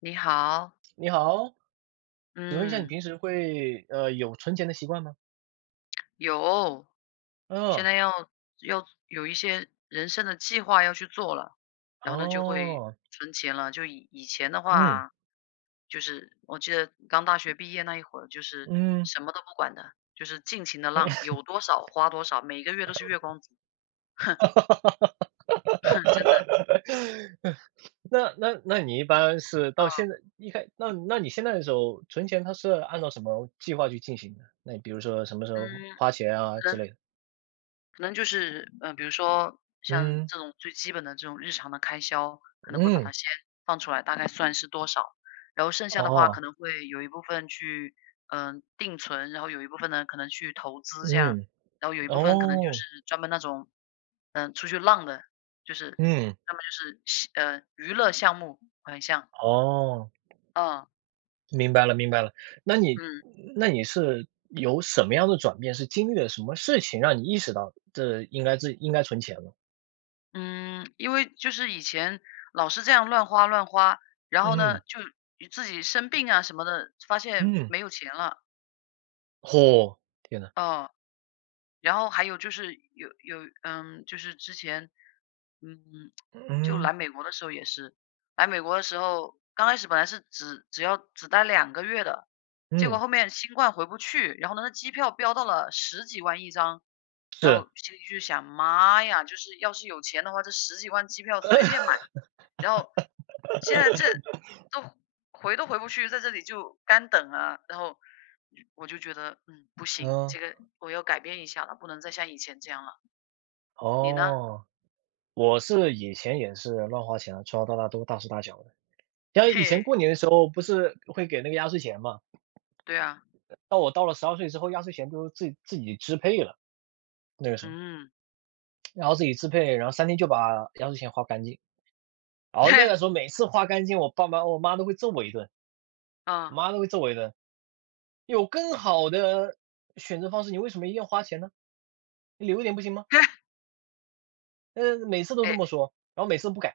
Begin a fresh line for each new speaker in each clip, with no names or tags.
你好，
你好，请问一下你
嗯，
平时会，有存钱的习惯吗？
有，现
嗯。
在要有一些人生的计划要去做了，然后呢就会
哦。
存钱了。就以前的
嗯。
话，就是我记得刚大学毕业那一会儿，就是
嗯。
什么都不管的，就是尽情的浪，有多少花多少，每个月都是月光族，真的。
那你一般是到
嗯
现在一开你现在的时候存钱，它是按照什么计划去进行的？那比如说什么时
嗯，
候花钱啊
可
之类的？
可能就是，比如说像
嗯。
这种最基本的这种日常的开销，可能会把它
嗯。
先放出来，大概算是多少，然后剩下的话可
哦。
能会有一部分去，定存，然后有一部分呢可能去投资这样，
嗯。
然后有一部分可能就
哦。
是专门那种，出去浪的，就是
嗯。
专么就是喜呃娱乐项目款项，
哦。
嗯
明白了，明白了。那你
嗯。
那你是有什么样的转变？是经历了什么事情让你意识到这应该应该存钱了？
嗯，因为就是以前老是这样乱花乱花，然后呢，
嗯。
就自己生病啊什么的，发现
嗯。
没有钱了，
嚯，天呐。
哦。然后还有就是有有嗯，就是之前，嗯，就
嗯。
来美国的时候也是，来美国的时候，刚开始本来是只待2个月的，结果
嗯。
后面新冠回不去，然后呢，那机票飙到了十几万一张，然
是。
后心里就想，妈呀，就是要是有钱的话，这十几万机票随便 买，然后现在这都都回不去，在这里就干等啊，然后我就觉得，不行，
嗯。
这个我要改变一下了，不能再像以前这样了。你呢？
哦，我是以前也是乱花钱啊，从小到大都大手大脚的。像以
嘿，
前过年的时候不是会给那个压岁钱嘛，
对啊，
到我到了12岁之后，压岁钱都自己支配了，那个时候。
嗯，
然后自己支配，然后三天就把压岁钱花干净。然
嘿，
后那个时候每次花干净，我妈都会揍我一顿，
嗯，
我妈都会揍我一顿。有更好的选择方式，你为什么一定要花钱呢？你留一点不行吗？
嘿，
嗯，每次都这
哎，
么说，然后每次都不改，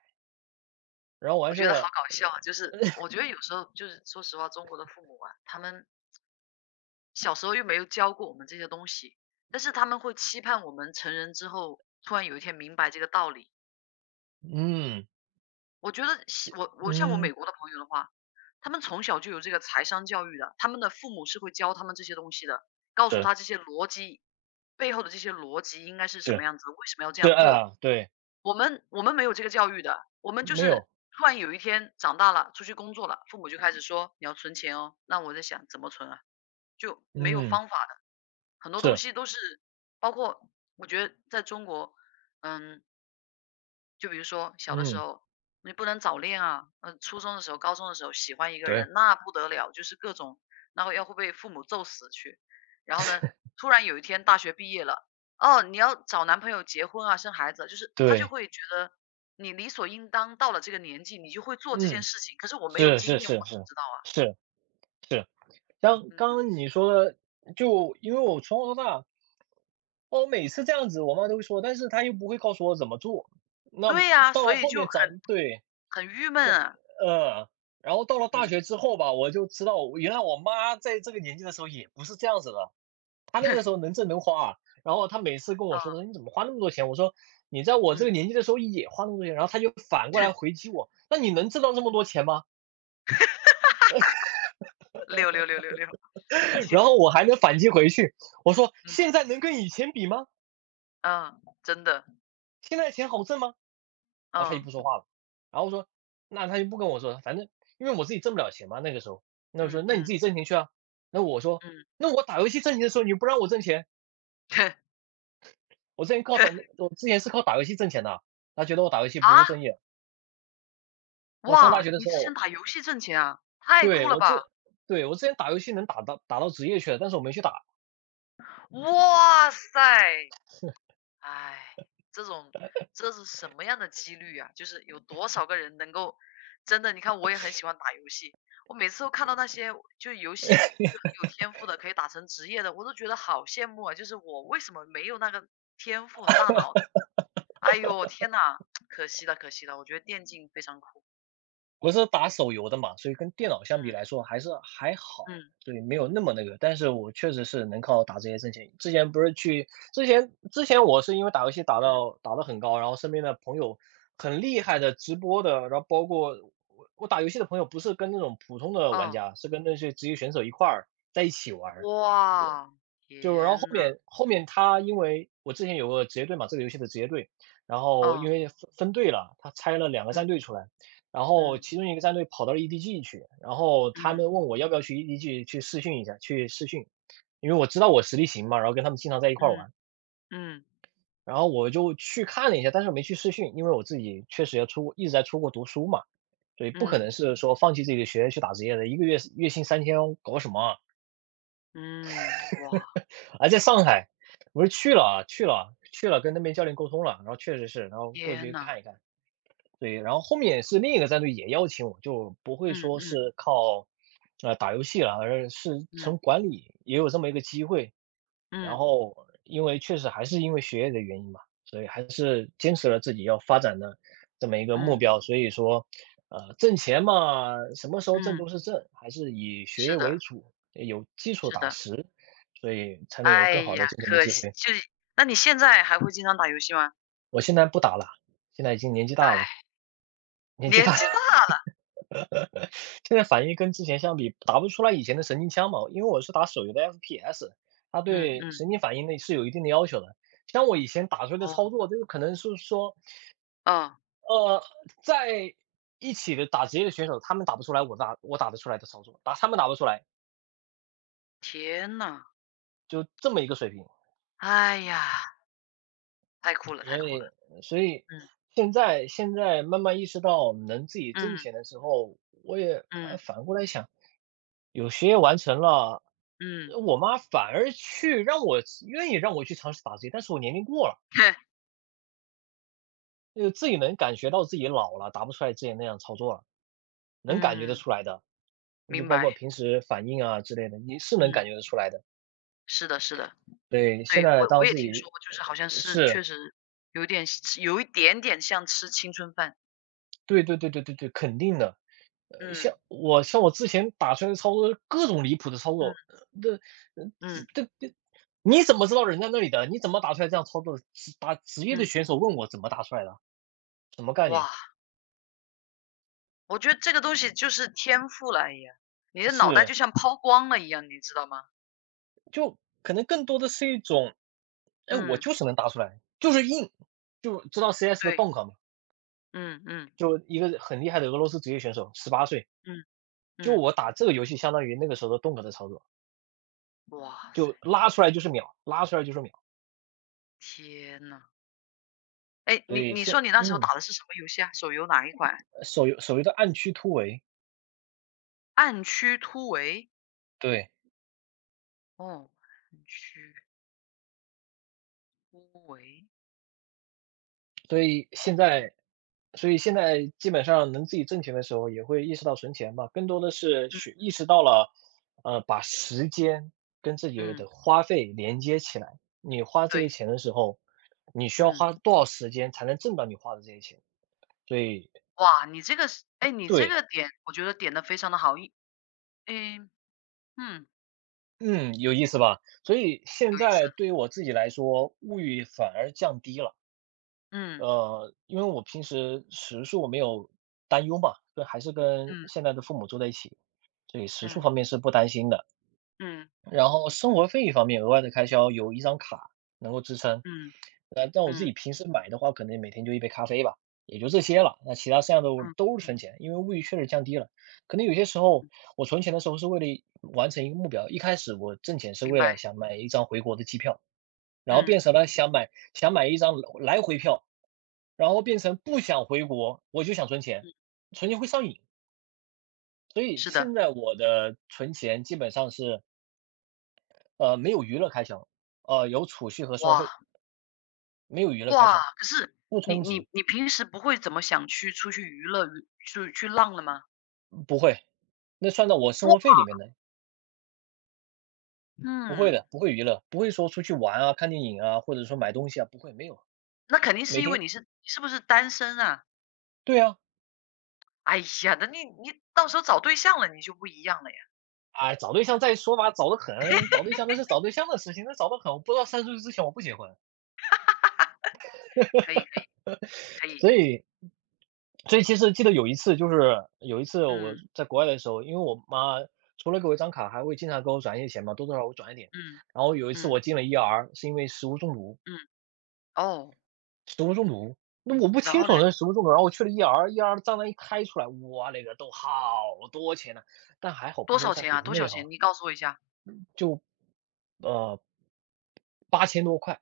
然后
我
完事
觉
儿
得好
了。
搞笑啊！就是我觉得有时候就是说实话，中国的父母啊，他们小时候又没有教过我们这些东西，但是他们会期盼我们成人之后突然有一天明白这个道理。
嗯。
我觉得西我我像我
嗯。
美国的朋友的话，他们从小就有这个财商教育的，他们的父母是会教他们这些东西的，告诉他
是
这些逻辑背后的这些逻辑应该是什么
是。
样子，为什么要这
是
样做。
啊，对。
我们没有这个教育的，我们就
没
是
有。
突然有一天长大了，出去工作了，父母就开始说你要存钱哦。那我在想怎么存啊，就没有
嗯。
方法的，很多东
是。
西都是包括我觉得在中国，嗯，就比如说小的时
嗯。
候，你不能早恋啊，初中的时候、高中的时候喜欢一个
对。
人，那不得了，就是各种，然后要会被父母揍死去。然后呢，突然有一天大学毕业了，哦，你要找男朋友结婚啊，生孩子，就是他就
对。
会觉得你理所应当到了这个年纪，你就会做这件
嗯。
事情。可是我没有
是
经
是
验，
是
我怎么
是
知道啊？
是是。像刚
嗯，
刚你说的，就因为我从小到大，我每次这样子，我妈都会说，但是她又不会告诉我怎么做。那
对呀、
到
所
了
以
后
就很
面长，对，
很郁闷啊。
呃，然后到了大
嗯，
学之后吧，我就知道，原来我妈在这个年纪的时候也不是这样子的。她那个时候 能挣能花啊。然后她每次跟我说
啊，
的，你怎么花那么多钱？我说你在我这个
嗯，
年纪的时候也花那么多钱，然后她就反过来 回击我，那你能挣到这么多钱吗？
66666，
然后我还能反击回去，我说
嗯，
现在能跟以前比吗？
嗯，真的，
现在钱好挣吗？”然后他就不说
嗯
话了。然后我说：“那他就不跟我说，反正因为我自己挣不了钱嘛，那个时候。”那我说：
嗯
“那你
嗯
自己挣钱去啊。”那我说：
嗯。
“那我打游戏挣钱的时候，你又不让我挣钱，我之前靠打，我之前是靠打游戏挣钱的。他觉得我打游戏
啊？
不务正业。我上大
哇，
学的
你
时
之前
候，
打游戏挣钱啊？太
对
酷了
我
吧！
这，对我之前打游戏能打到职业去了，但是我没去打。”
哇塞，哎，这种这是什么样的几率啊？就是有多少个人能够。真的？你看，我也很喜欢打游戏，我每次都看到那些就游戏就很有天赋的，可以打成职业的，我都觉得好羡慕啊！就是我为什么没有那个天赋和大脑？哎呦，天呐，可惜了，可惜了！我觉得电竞非常酷。
我是打手游的嘛，所以跟电脑相比来
嗯
说还是还好，
嗯
对，没有那么那个。但是我确实是能靠打这些挣钱。之前不是去之前我是因为打游戏打
嗯，
到打得很高，然后身边的朋友很厉害的直播的，然后包括我打游戏的朋友不是跟那种普通的玩
哦。
家，是跟那些职业选手一块儿在一起玩儿。
哇，
就然
天
后后
呐，
面后面他因为我之前有个职业队嘛，这个游戏的职业队，然后因
哦，
为分队了，他拆了两个战
嗯
队出来，然后
嗯
其中一个战队跑到了 EDG 去，然后他
嗯
们问我要不要去 EDG 去试训一下，去试训，因为我知道我实力行嘛，然后跟他们经常在一块儿
嗯
玩，
嗯
然后我就去看了一下，但是没去试训，因为我自己确实要出国，一直在出国读书嘛，所以不可
嗯
能是说放弃自己的学业去打职业的，一个月月薪3000搞什么啊。
嗯，哇，
啊，在上海，我是去了啊去了啊去了，跟那边教练沟通了，然后确实是，然后过
天
去
呐，
看一看。对，然后后面是另一个战队也邀请我，就不会
嗯
说
嗯
是靠，呃，打游戏了，而是从
嗯
管理也有这么一个机会。然
嗯
后因为确实还是因为学业的原因嘛，所以还是坚持了自己要发展的这么一个目
嗯
标。所以说，呃，挣钱嘛，什么时候挣
嗯，
都是挣，还是以学
是
业为
的，
主，有基础
是
打
的，
实，所以才能有
哎
更好的
呀，
挣钱的
可
机
惜，
会。
就是那你现在还会经常打游戏吗？
我现在不打了，现在已经年纪大了，
唉，
年纪
年
大了。
纪大了，
现在反应跟之前相比，打不出来以前的神经枪嘛，因为我是打手游的 FPS，它
嗯
对
嗯，
神经反应呢是有一定的要求的。像我以前打出来的
哦，
操作，就是可能是说
哦，
呃，在一起的打职业的选手，他们打不出来我打得出来的操作，他们打不出来，
天呐，
就这么一个水平。
哎呀，太酷了，太
所
酷了，
以所以
嗯
现在慢慢意识到能自己挣
嗯
钱的时候，我也，呃，
嗯
反过来想，有学业完成了，
嗯，
我妈反而去让我愿意让我去尝试打职业，但是我年龄过了，
哼，
就自己能感觉到自己老了，打不出来之前那样操作了，能感觉得
嗯，
出来的。就
明
包括
白，
平时反应啊之类的，你是能感
嗯，
觉得出来的。
是的，是的。
对，现
对，
在
我
当
也
自
听说
己
过，就是好像
呃，
是
是，
确实有一点点像吃青春饭。
对，肯定的。呃，
嗯，
像我之前打出来的操作，各种离谱的操作，
嗯，
呃，那呃
嗯，
这这你怎么知道人家那里的？你怎么打出来这样操作的？打职业的
嗯，
选手问我怎么打出来的，什么概
哇，
念？
我觉得这个东西就是天赋了，哎呀，你的脑袋就
是，
像抛光了一样，你知道吗？
就可能更多的是一种，哎，我
嗯，
就是能打出来，就是硬，就知道 CS 的
对，
Donk 嘛，
嗯，嗯，
就一个很厉害的俄罗斯职业选手18岁，
嗯，
就
嗯，
我打这个游戏相当于那个时候的 Donk 的操作。
哇塞，
就拉出来就是秒，拉出来就是秒。
天呐，哎，
所
你
以
你说
现
你那时候
嗯。
打的是什么游戏啊？手游哪一款？
所谓的暗区突围，
暗区突围。
对，
哦，暗区突围。
所以现
哦，
在所以现在基本上能自己挣钱的时候，也会意识到存钱吧，更多的是
嗯，
意识到了，呃，把时间跟自己
嗯，
的花费连接起来。你花这
对，
些钱的时候，你需要
嗯。
花多少时间才能挣到你花的这些钱？所以
哇，你这
对。
个点我觉得点的非常的好，一哎嗯，
嗯，有意思吧？所以现
有意
在
思，
对于我自己来说，物欲反而降低了。
嗯，
呃，因为我平时食宿我没有担忧嘛，就还是跟
嗯，
现在的父母住在一起，所以食宿
嗯，
方面是不担心的。
嗯，
然后生活费方面，额外的开销有一张卡能够支撑。
嗯，
呃，但我自己
嗯，
平时买的话，可能每天就一杯咖啡吧，也就这些了。那其他剩下的我
嗯，
都是存
嗯，
钱，因为物欲确实降低了。可能有些时候我存钱的时候是为了完成一个目标，一开始我挣钱是
明
为了
白，
想买一张回国的机票，然后
嗯，
变成了想买一张来回票。然后变成不想回国，我就想存钱，存钱会上瘾。所以
是的。
现在我的存钱基本上是，没有娱乐开销，有储蓄和生活
哇，
费，没有娱乐开
哇，
销，
可是
不
你
充值，
你你平时不会怎么想去出去娱乐，娱去去浪了吗？
不会，那算到我生
哇，
活费里面的，不会
嗯，
的，不会娱乐，不会说出去玩啊、看电影啊，或者说买东西啊，不会，没有，
那肯定
每
是因为
天
你是不是单身啊？
对啊，
哎呀，那你到时候找对象了，你就不一样了呀，
哎，找对象再说吧，找得很，找对象那是找对象的事情，那找得很，我不知道30岁之前我不结婚，
可以可以可以，
所以所以其实记得有一次，就是有一次我
嗯，
在国外的时候，因为我妈除了给我一张卡，还会经常给我转一些钱嘛，多多少少我转一点。
嗯，
然后有一次
嗯，
我进了 ER，是因为食物中毒，
嗯，哦，
食物中毒，那我不
然
清
后呢？
楚那是食物中毒，然后我去了 ER，ER 账单一开出来，我勒个都好多钱呢、但还好
多
不是
少
在
钱啊？
国
多少
内
钱？
哈、
你告诉我一下。
就呃8000多块，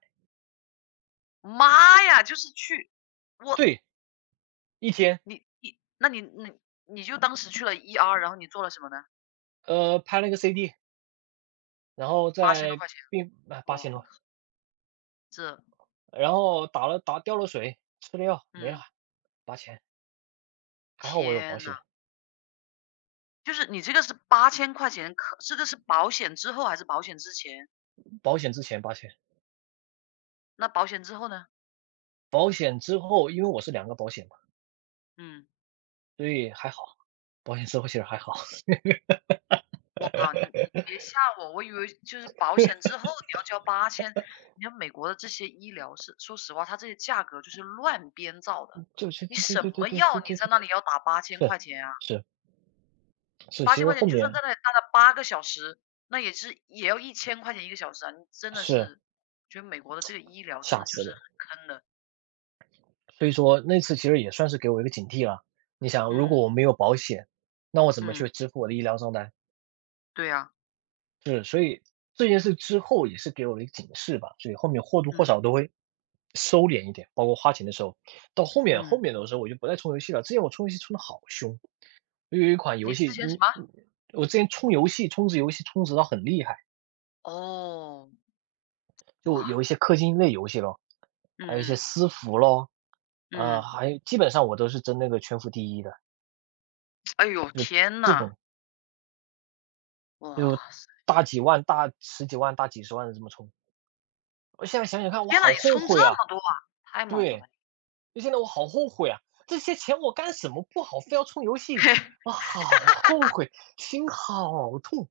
妈呀，就是去我
对，一天，
你你那你你你就当时去了 ER，然后你做了什么呢？
拍了个 CD，然后
八千多
在
块钱，
病啊八
哇，
千多，
这
然后打掉了水，吃了药没了
嗯，
八千。还好我有保
天呐，
险，
就是你这个是八千块钱，可这个是保险之后还是保险之前？
保险之前八千，
那保险之后呢？
保险之后因为我是两个保险嘛，
嗯。
所以还好，保险之后其实还好。
我靠，你 别吓我，我以为就是保险之后你要交八千。你看美国的这些医疗是说实话，它这些价格就是乱编造的。
就其
你
实对对
什
对对
么药
对
你
对对
在
对，
那里要打八千
是，
块钱啊？
是，
你
是，
八
其
千
实
块钱
后
你就算在
面
那里待了8个小时，那也是也要1000块钱一个小时啊，你真的
是，
是觉得美国的这个医疗真
吓
的就
死
是
人。
很坑的。
所以说那次其实也算是给我一个警惕了，你想如果
嗯，
我没有保险，那我怎么去
嗯，
支付我的医疗账单？
对啊，
是，所以这件事之后也是给我了一个警示吧，所以后面或多
嗯，
或少都会收敛一点，包括花钱的时候。到后面后
嗯，
面的时候我就不再充游戏了，之前我充游戏充的好凶。有一款游
你之
戏，
前什么？
我之前充游戏，充值游戏充值到很厉害，
哦，
就
哇，
有一些氪金类游戏咯，还有一
嗯
些
嗯，
私服咯，
嗯，
还有基本上我都是争那个全服第一的，
哎呦，
就
天
这
呐，
种
哇
就大几万、大十几万、大几十万的这么充。我现在想想看，我
天呐，
好
你
后
充这
悔啊！
么多啊，太猛了吧！
对，就现在我好后悔啊！这些钱我干什么不好，非要充游戏，我好后悔，心好痛，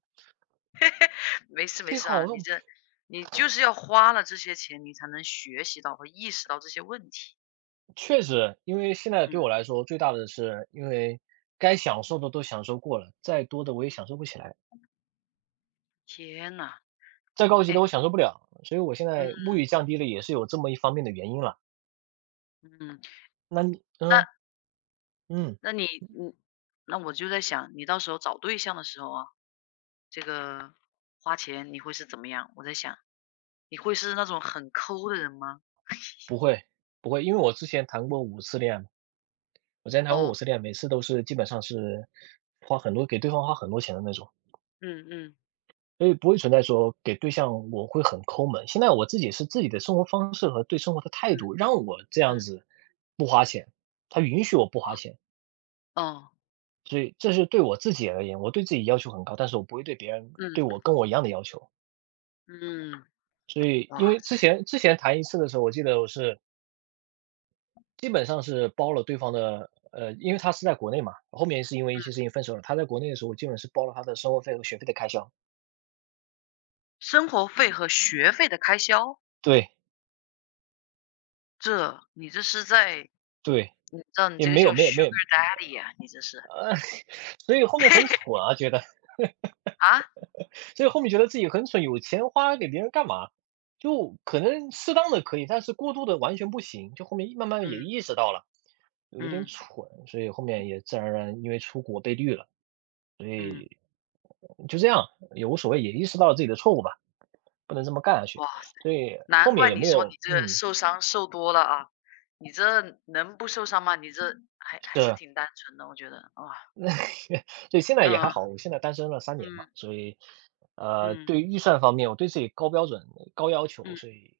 没事没
心
事啊，
好痛。
你就是要花了这些钱，你才能学习到和意识到这些问题。
确实，因为现在对我
嗯，
来说最大的是，因为该享受的都享受过了，再多的我也享受不起来，
天呐，
再高级的
哎，
我享受不了，所以我现
嗯
在物欲降低了，也是有这么一方面的原因了。
嗯，
那你，嗯
那
嗯，
那你嗯，那我就在想，你到时候找对象的时候啊，这个花钱你会是怎么样？我在想，你会是那种很抠的人吗？
不会不会，因为我之前谈过五次恋爱嘛，我之前谈过五
哦，
次恋爱，每次都是基本上是花很多给对方花很多钱的那种，
嗯嗯
所以不会存在说给对象我会很抠门。现在我自己是自己的生活方式和对生活的
嗯
态度，让我这
嗯，
样子不花钱，他允许我不花钱。
哦，
所以这是对我自己而言，我对自己要求很高，但是我不会对别人对我
嗯
跟我一样的要求。
嗯，
所以
哇，
因为之前谈一次的时候，我记得我是基本上是包了对方的，因为他是在国内嘛，后面是因为一些事情分手了。他在国内的时候，我基本是包了他的生活费和学费的开销。
生活费和学费的开销。
对
这，你这是在
对，
你知道你
也
这个
没
叫
有没有没
sugar
有，
daddy 呀，你这是
呃，所以后面很蠢 啊，觉得，
啊？
所以后面觉得自己很蠢，有钱花给别人干嘛？就可能适当的可以，但是过度的完全不行。就后面慢慢也
嗯，
意识到了。有点
嗯，
蠢，所以后面也自然而然因为出国被绿了，
嗯，
就这样，也无所谓，也意识到了自己的错误吧，不能这么干下去，
哇，
所以后
难
面
怪
也
你
没
说你
有，
这受伤受多了啊，你这能不受伤吗？你这还是
是。
挺单纯的，我觉得，哇，
对，现在也还
嗯，
好，我现在单身了3年嘛，
嗯，
所以，
嗯，
对于预算方面，我对自己高标准、高要求，
嗯，
所以，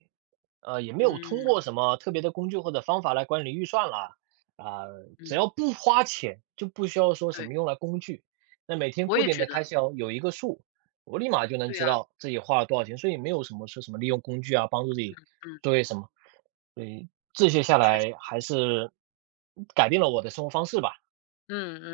也没有通
嗯，
过什么特别的工具或者方法来管理预算啦。啊，只
嗯，
要不花钱，就不需要说什
对，
么用来工具。那每天
我
固
也
定
觉
的开
得，
销有一个数，我立马就能
对呀，
知道自己花了多少钱，所以没有什么说什么利用工具啊，帮助自己
嗯，
做些什么。所以这些下
确实，
来还是改变了我的生活方式吧。
嗯嗯。